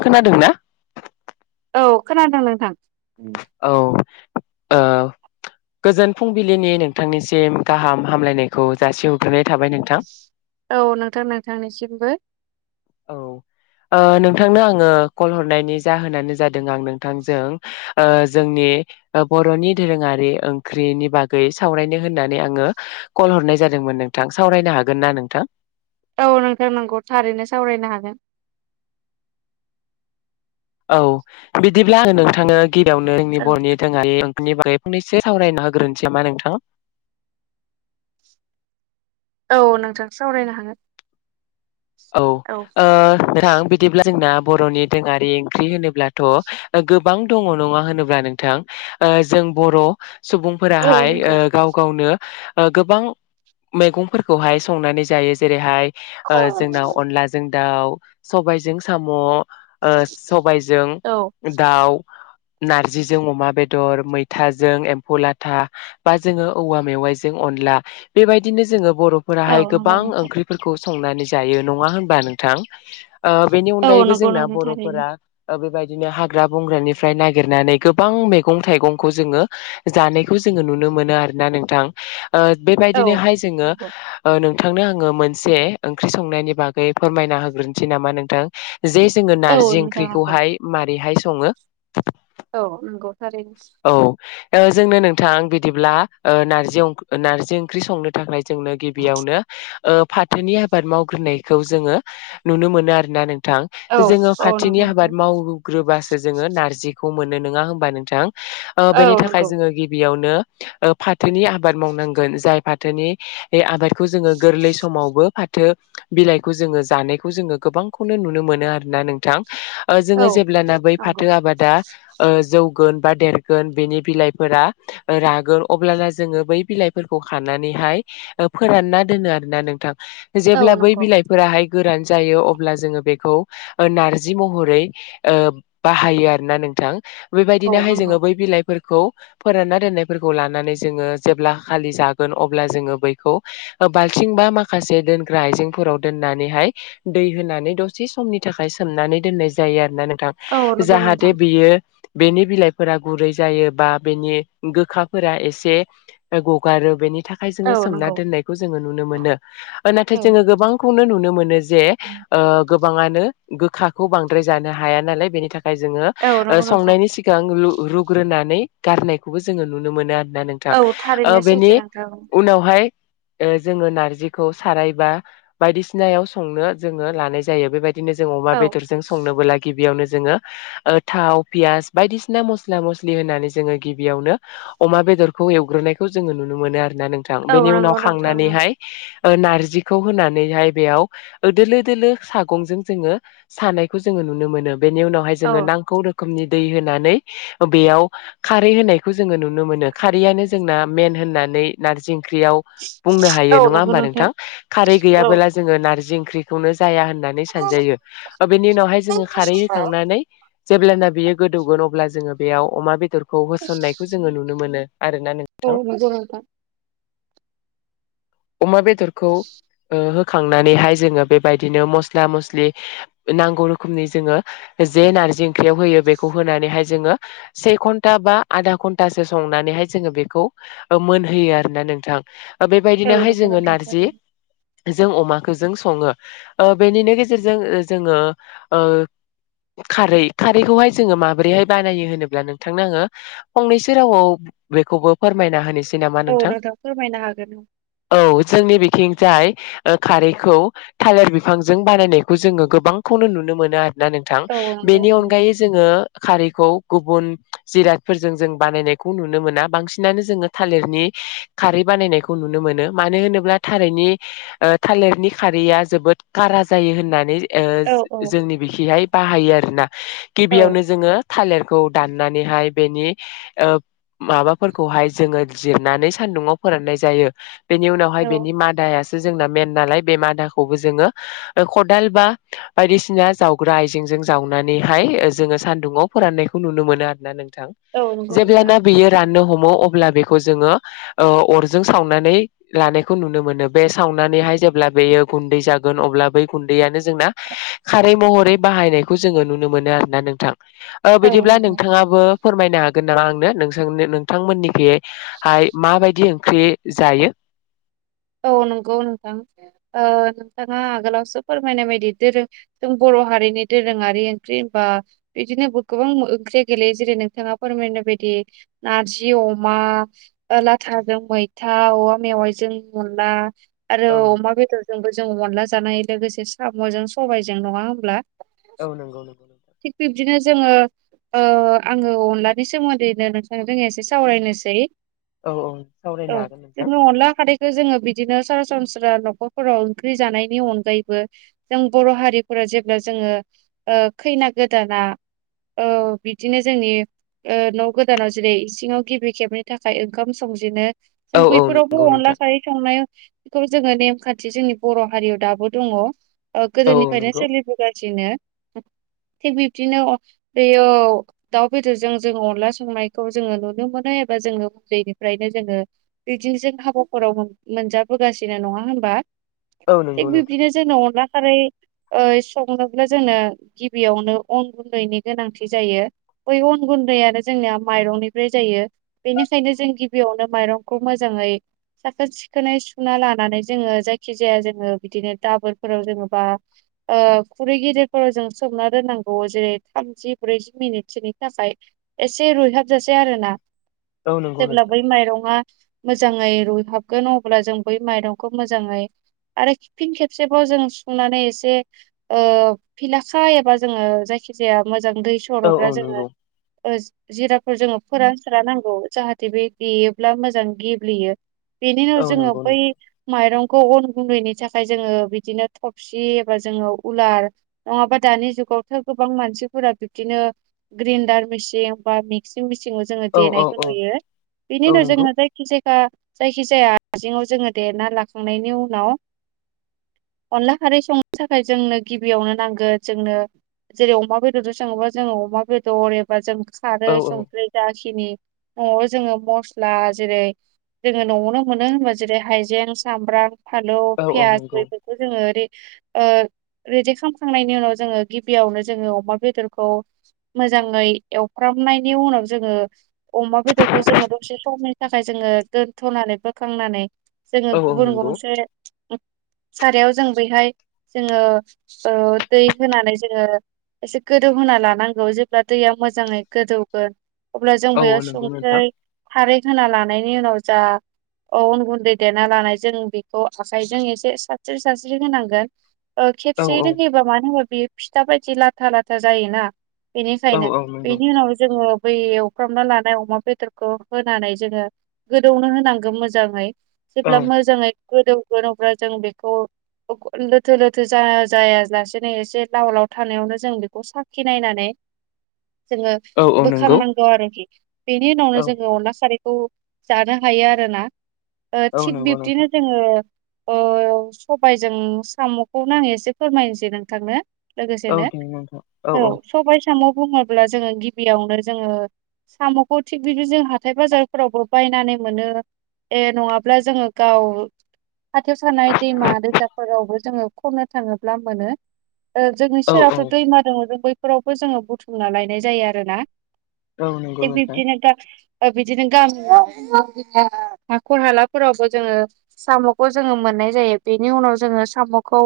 खोनादों ना औ खोनादों नोंथां औ ओ [inaudible] गोजोन फुंबिलिनि नोंथांनिसिम गाहाम हामलायनायखौ जासिहग्रोनाय थाबाय नोंथां औ नोंथां नोंथांनिसिमबो औ ओ नोंथांनो आङो कल हरनायनि जाहोनानो जादों आं नोंथांजों ओ‌‌ जोंनि बर'नि दोरोङारि ओंख्रिनि बागै सावरायनो होननानै आङो कल हरनाय जादों जादोंमोन नोंथां सावरायनो हागोन ना नोंथां औ नोंथां नोंगौ थारैनो सावरायनो हागोन औ बिदिब्ला आङो नोंथांनो गिबियावनो जोंनि बर'नि दोरोङारि नि बागै फंनैसो सावरायनो होग्रोनिसै नामा नोंथां औ नोंथां सावरायनो हागोन औ ओ नोंथां बिदिब्ला जोंना बर'नि दोरोङारि ओंख्रि होनोब्लाथ' गोबां दङ नङा होनोब्ला नोंथां जों बर' औ सुबुंफोराहाय ओ नंगौ गाव गावनो ओ‌ गोबां मैगंफोरखौहाय संनानै जायो जेरैहाय औ ओ जोंनाव अनलाजों दाउ सबायाइजों साम' ओ सबाइजों दाउ‌ नारजिजों अमा बेदर मैथाजों एम्फौ लाथा बा जोङो औवा मेवायजों अनला बेबायदिनो जोङो औ बर'फोराहाय नंगौ गोबां नोंथां ओंख्रिफोरखौ संनानै जायो नङा होनबा नोंथां ओ‌ बेनि औ अनगायैबो नंगौ जोंना नोंथां थारैनो बर'फोरा ओ बेबायदि बादिनो हाग्रा बंग्रानिफ्राय नागिरनानै गोबां मैगं थाइगंखौ जोङो जानायखौ जोङो नुनो मोनो आरोना नोंथां ओ औ बेबायदिनोहाय जोङो नंगौ नोंथांनो आङो मोनसे ओंख्रि संनायनि बागै फोरमायना होग्रोनोसै नामा नोंथां जे जोङो औ नार्जि नोंथां नंगौ ओंख्रिखौहाय माबारैहाय सङो औ नंगौ थारैनो औ जोंनो नोंथां‌ बिदिब्ला ओ नारजि नारजि ओंख्रि संनो थाखाय जोंनो गिबियावनो ओ फाथोनि आबाद मावग्रोनायखौ जोङो नुनो मोनो आरोना नों नोंथां औ जोङो औ फथोनि नंगौ नोंथां आबाद मावग्रोबासो जोङो नारजिखौ मोनो नङा होनोमबा नोंथां ओ औ बेनि थाखाय नंगौ जोङो गिबियाव नो ओ फाथोनि आबाद मावनांगोन जाय फाथोनि आबादखौ जोङो गोरलै समावबो फा थो बिलाइखौ जोङो जानायखौ जोङो गोबांखौनो नुनो मोनो आरोना नोंथां औ जोङो जेब्लाना बै नंगौ फाथो आबादा ओ जौ गोन बा देरगोन बिनि बिलायफोरा रागोन अब्लाना जोंङो बै बिलायफोरखौ खानानै हाय फोरानना दोनो आरोना नोंथां औ जेब्ला बै नंगौ बिलाइफोराहाय गोरान जायो अब्ला जोङो बेखौ नार्जि महरै ओ बाहायो आरोना नों थां औ बैबायदिनोहाय नंगौ जोङो बै बिलाइफोर खौ फोरानना दोननायफोरखौ लानानै जोङो जेब्ला खालि जागोन अब्ला जोङो बैखौ बालथिं बा माखासे दोन ग्रा आइजेंफोराव दोननानैहाय दै होनानै दसे समनि थाखाय सोमनानै दोननाय जायो आरोना नों थां औ नंगौ जाहाथे नोंथां बियो बेनि बिलाइफोरा गुरै जायो बा बेनि गोखाफोरा एसे गगारो बेनि थाखाय जोङो औ सोमना नंगौ दोननायखौ जोङो नुनो मोनो । नाथाय औ जोङो गोबांखौनो नुनो मोनो जे ओम गोबाङानो गोखाखौ बांद्राय जानो हाया नालाय बेनि थाखा खाय जोङो औ नंगौ नोंथां संनायनि सिगां रु रुग्रोनानै गारनायखौबो जोङो नुनो मोनो आरो दा नोंथां औ थारैनो सैथो बेनि नोंथां उनावहाय ओ जोङो नारजिखौ सारायबा बायदिसिनायाव संनो जोङो लानाय जायो बेबाय दिनो जों अमा औ बेदरजों संनोबोब्ला गिबियावनो जों जोङो थाव पियास बायदिसिना मस्ला मस्लि होननानै जोङो गिबियावनो अमा बे बेदरखौ एवग्रोनायखौ जोंङो नुनो मोनो आरोना नोंथां औ बेनि उनाव नंगौ नोंथां खांनानैहाय ओ नारजिखौ होनानैहाय बेयाव दोलो दोलो सागंजों जोङो सानायखौ जोङो नुनो मोनो बेनि उनावहाय औ जोङो नांगौ रोखोमनि दै होनानै बेयाव खारै होनायखौ जोङो नुनो मोनो खारैयानो जोंना मेन होनना नै नारजि ओं ख्रियाव बुंनो हायो औ नङा नंगौ होमबा नोंथां खारै औ गैयाबोला जोङो नारजि ओंख्रिखौनो जाया होननानै सानजायो बेनि उनावहाय जोङो खारै होखांनानै जेब्लाना बियो गोदौगोन अब्ला जोङो बेयाव अमा बेदरखौ होसननायखौ जोङो नुनो मोनो आरोना औ नोंथां नंगौ नोंथां अमा बेदरखौ ओ खांनानैहाय जोङो बेबायदिनो मस्ला मस्लि नांगौ रोखोमनि जोङो जे ना जि ओंख्रियाव होयो बेखौ होनानैहाय जोङो से घन्टा बा आदा घन्टासो संनानैहाय जोङो बे खौ मोनहोयो आरोना नोंथां औ बेबायदिनोहाय नंगौ जोङो नोंथां नारजि थारैनो जों अमाखौ जों सङो बेनिनो गेजेरजों जोङो खारै खारैखौहाय जोङो माबोरैहाय बानायो होनोब्ला नोंथांनो आङो फंनैसो रावाव बेखौबो फोरमायना होनोसै नामा औ नोंथां फोरमायनो हागोन औ थिंजाय ओ खारैखौ थालिर बिफांजों बानायनायखौ जोङो गोबांखौनो नुनो मोनो आरो ना नोंथां औ नंगौ बेनि औ अनगायै जोङो खारैखौ गुबुन जिरादफोरजों जों बानायनायखौ नुनो मोना बांसिनानो जोङो थालिरनि खारै बानायनायखौ नुनो मोनो मानो होनोब्ला थालिरनि ओ थालिरनि खारैया जोबोद कारा जायो होननानै ओ औ औ जोंनि बिखिहाय बाहायो आरोना औ गिबियावनो जोङो थालिरखौ दाननानैहाय बेनि ओ माबाफोरखौहाय जोङो जिरनानै सान न्दुंआव फोराननाय जायो बेनि उनावहाय औ बेनि मादायासो जोंना मेन नालाय बे मादाखौबो जोङो खदाल बा बायदिसिना जावग्रा आइजेंजों जावनानैहाय जोङो सान्दुुंङाव फोराननायखौ नुनो मोनो आरोना नों थां औ नंगौ नोंथां जेब्लाना बियो राननो हम मो अब्ला बेखौ जोङो अरजों सावनानै लानाय खौ नुनो मोनो बे सावनानैहाय जेब्ला बेयो गुन्दै जागोन अब्ला बै गुन्दैयानो जोंना खारै महरै बाहायनायखौ जोङो नुनो मोनो आरो ना नोंथां ओ औ बिदिब्ला नंगौ नोंथाङाबो फोरमायनो हागोन नामा आंनो नोंनो नोंथांमोननिख हाय माबायदि ओंख्रि जायो। औ नंगौ नोंथां ओ नोंथाङा आगोलावसो फोरमायनाय बायदिआरो जों बर' बर' हारिनि दोरोङारि ओंख्रि बा बिदिनो गोबां ओंख्रिया गेलेयो जेरै नोंथाङा फोरमायनो बाय दि नारजि अमा लाथाजों मैथा औवा मेवाइजों अनला आरो औ नंगौ अमा बेदरजोंबो जों अनला जानाय लोगोसे साम'जों सबायाइजों नङा होमब्ला औ नंगौ नंगौ नंगौ बिदिनो जोङो ओ आङो अनलानि सोमोन्दैनो नोंथां जो एसे सावरायनोसै औ औ औ सावरायनो हागोन नोंथां जोंनो अनला खारदै जोङो बिदिनो सरासनस्रा न'खरफोराव ओंख्रि जानायनि अनगायैबो जों बर' हारिफोरा जेब्ला जोङो ओ खैना गोदाना औ बिदिनो जोंनि ओ न' गोदानाव जेरै इसिङाव गिबि खेबनि थाखाय ओंखाम संजेनो औ जों औ बैफोरावबो नंगौ अनला नोंथां संनाय बेखौ जोङो नेमखान्थि जोंनि बर' हारियाव दाबो दं ओ औ औ गोदोनिफ्रायनो नंगौ सोलिबोगासिनो थिग बिब्दिनो बेयो दाउ बेदरजों जों अनला संनायखौ जोङो नुनो मोनो जोङो उन्दैनिफ्रायनो जोङो बिदिनोसै हाबा हराव मोनजाबोगासिनो नङा होनबा औ थिग नंगौ नोंथां बिब्दिनो जोंनो अनला खारै ओ संनोब्ला जोंनो गिबियावनो अन गुन्दैनि गोनांथि जायो बै अन गुन्दैानो जोंनिया माइरंनिफ्राय जायो बेनिखायनो जों गिबियावनो माइरंखौ मोजाङै साखोन सिखोनै सुखुना लानानै जोङो जायखि जाया जोङो बिदिनो दाबोरफोराव जेनबा ओ खुरै गिदिरफोराव जों सोमना दोननांगौ जेरै थामजि ब्रैजि मिनिटसोनि थाखाय एसे रुइहाबजासै आरो ना औ नंगौ जेब्ला नोंथां बै माइरं आ मोजाङै रुयहाबगोन अब्ला जों बै माइरंखौ मोजाङै आरो फिन खेबसेबाव जों सुनानै एसे ओ फिलाखा एबा जोङो जाय जायखि जाया मोजां दै औ औ सर'ग्रा जोङो नंगौ ओ जिराफोर जोङो फोरान सोर नांगौ जाहाथे बे देयोब्ला मोजां गेब्लेयो बेनि उनाव औ जोङो नंगौ बै नोंथां माइरं अन गुन्दैनि थाखाय जोङो बिदिनो थफसि एबा जोङो उलार नङाबा दानि जुग गावथार गोबां मानसिफोरा बिब्दिनो ग्रडार मिसिन बा मिक्सिं मेसिन सिङाव जोङो औ औ देनायखौ औ नुयो बिनि औ उनाव नंगौ जोङो जायखि जाया जायखि जाया आजेंङाव जोङो देना लाखांनायनि उनाव अनला खारै संनो थाखाय जोंनो गिबियावनो नांगोन जोंनो जेरै अमा बेदरजों सङोबा जोङो अमा बेदर एबा जों खारै औ औ संख्रि जाखिनि न'आव जोङो मस्ला जेरै जोङो न'आवनो मोनो होनबा जेरै हाइजें सामब्राम फलौ औ औ पियास नंगौ बेफोरखौ जोङो ओरै ओ रेदि खालामखांनायनि उनाव जोङो गिबियावनो जोङो अमा बेदरखौ मोजाङै एवफ्रामनायनि उनाव जोङो अमा बेदरखौ जोङो दसे समनि थाखाय जोङो दोन्थ'नानै बोखांनानै जोङो औ औ गुबुन नंगौ गंसे सारायाव जों बहाय जोङो ओ दै होनानै जोङो एसे गोदौहा लानांगौ जेब्ला दैया मोजाङै गोदौगोन अब्ला जों औ बेयाव औ नंगौ संख्रै नोंथां खारै होना लानायनि उनाव जा उन गुन्दै देना लानाय जों बेखौ आखाइजों एसे सस्रि सास्रि होनांगोन ओ औ खेबसे औ रोङयोबा मानो होनोबो बेयो फिथा बायदि लाथा लाथा जायोना औ बेनिखायनो औ नंगौ बेनि उनाव जोङो बै एवफ्रामना लानाय अमा बेदरखौ होनानै जोङो गोदौनो होनांगौ मोजाङै औ जेब्ला मोजाङै गोदौगोन अब्ला जों बेखौ लोथो लोथो जा जायालासेनो एसे लाव लाव थानायावनो जों बेखौ साखि नायनानै जोङो औ औ नंगौ बोखांनांगौ आरोखि बेनि उनावनो औ जोङो अनला सारैखौ जानो हायो आरोना औ थिग नंगौ नोंथां बिब्दिनो जोङो सबायजों साम'खौ नाङै एसे फोरमायनोसै नोंथांनो औ लोगोसेनो दे नोंथां औ सबाय साम' बुङोब्ला जोङो गिबियावनो जोङो साम'खौ थिग बिदि जों हाथाय बाजारफोरावबो बायनानै मोनो ए नङाब्ला जोङो गाव खाथियाव थानाय दैमा दैसाफोरावबो जोङो खननो थाङोब्ला मोनो। जोंनि औ सेरावथ' औ दैमा दंङो जों बैफोरावबो जोङो बुथुमना लायनाय जायो आरो ना औ नंगौ नोंथां बिदिनो गा बिदिनो [unintelligible] हाखर हालाफोरावबो जोङो साम'खौ जोङो मोननाय जायो बेनि उनाव जों सामुखौ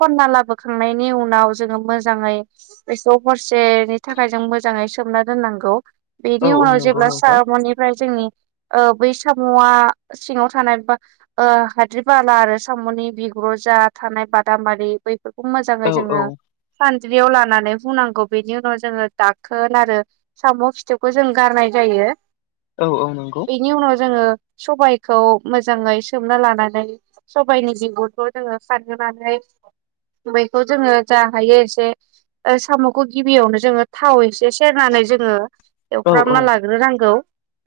खनना लाबोखांनायनि उनाव जोङो मोजाङै बेखौ हरसेनि थाखाय जों मोजाङै सोमना दोननांगौ औ बेनि औ उनाव नंगौ जेब्ला नोंथां सामुनिफ्राय जोंनि बै साम'आ सिङाव थानाया हाद्रि बाला आरो साम'नि बिगुर जा थानाय बादामालि बैफोरखौ औ मोजाङै औ जोङो सान द्रियाव लानानै हुनांगौ बेनि उनाव जोङो दाखोन आरो साम' खिथौखौ जों गारनाय जायो। औ औ नों बेनि उनाव जोङो सबायखौ मोजाङै सोमना लानानै सबायाइनि बिगुरखौ जोङो सानहोनानै बैखौ जोङो जा हायो एसे साम'खौ गिबियावनो जोङो थाव एसे सेरनानै जोङो औ एवफ्रामना लाग्रोनांगौ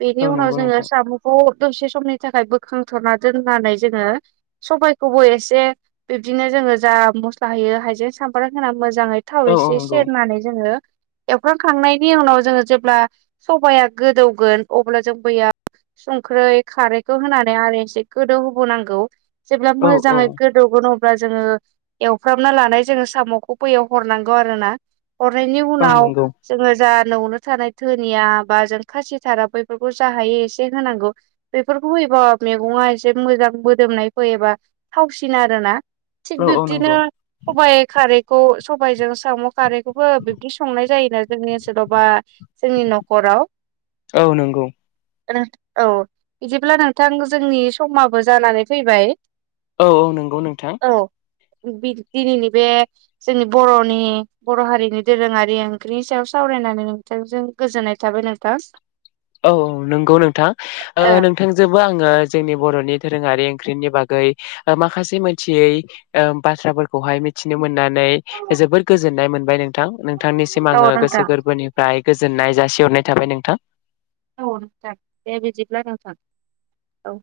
बेनि औ उनाव नंगौ जोङो नोंथां साम'खौ दसे समनि थाखाय बोखांथ'ना दोननानै जोङो सबबायखौबो एसे बिबदिनो जों ङो जा मस्ला होयो हाइजें सामब्राम होना मोजाङै थाव औ औ एसे नंगौ सेरनानै जोङो एवफ्रांखांनायनि उनाव जोङो जेब्ला सबाया गोदौगोन अब्ला जों मैया संख्रै खारैखौ होनानै आरो एसे गोदौहोबोनांगौ जेब्ला औ मोजाङै गोदौगोन अ ब्ला जोङो एवफ्रामना लानाय जोङो साम'खौ बैयाव हरनांगौ आरो ना हरनायनि औ उनाव नंगौ जोङो जा न'आवनो थानाय धोनिया बा जों खासिथारा बैफोरखौ जाहायो एसे होनांगौ बेफोरखौ होयोबा मैगङा एसे मोजां मोदोमनाय फैयोबा थावसिन आरोना थिग औ औ नंगौ बिब्दिनो सबाइ खारै सबायजों साम' खारैखौबो बिब्दि संनाय जायोना जोंनि ओनसोलाव बा जोंनि न'खराव हेलौ औ नंगौ औ बिदिब्ला नोंथां जोंनि समाबो जानानै फैबाय औ औ नंगौ नोंथां औ दिनैनि बे जोंनि बर'नि बर' हारिनि दोरोङारि ओंख्रिनि सायाव सावरायनानै नोंथांजों गोजोननाय थाबाय नोंथां औ औ नंगौ नोंथां ओ नोंथांजोंबो आङो जोंनि बर'नि थाखै दोरोङारि ओंख्रिनि बागै माखासे मोनथियै बाथ्राफोरखौहाय मिथिनो मोननानै जोबोद गोजोननाय मोनबाय नों थां नोंथांनिसिम औ आङो गोसो नोंथां गोरबोनिफ्राय गोजोननाय जासिहरनाय थाबाय नोंथां औ नोंथां बे बिदिब्ला नोंथां औ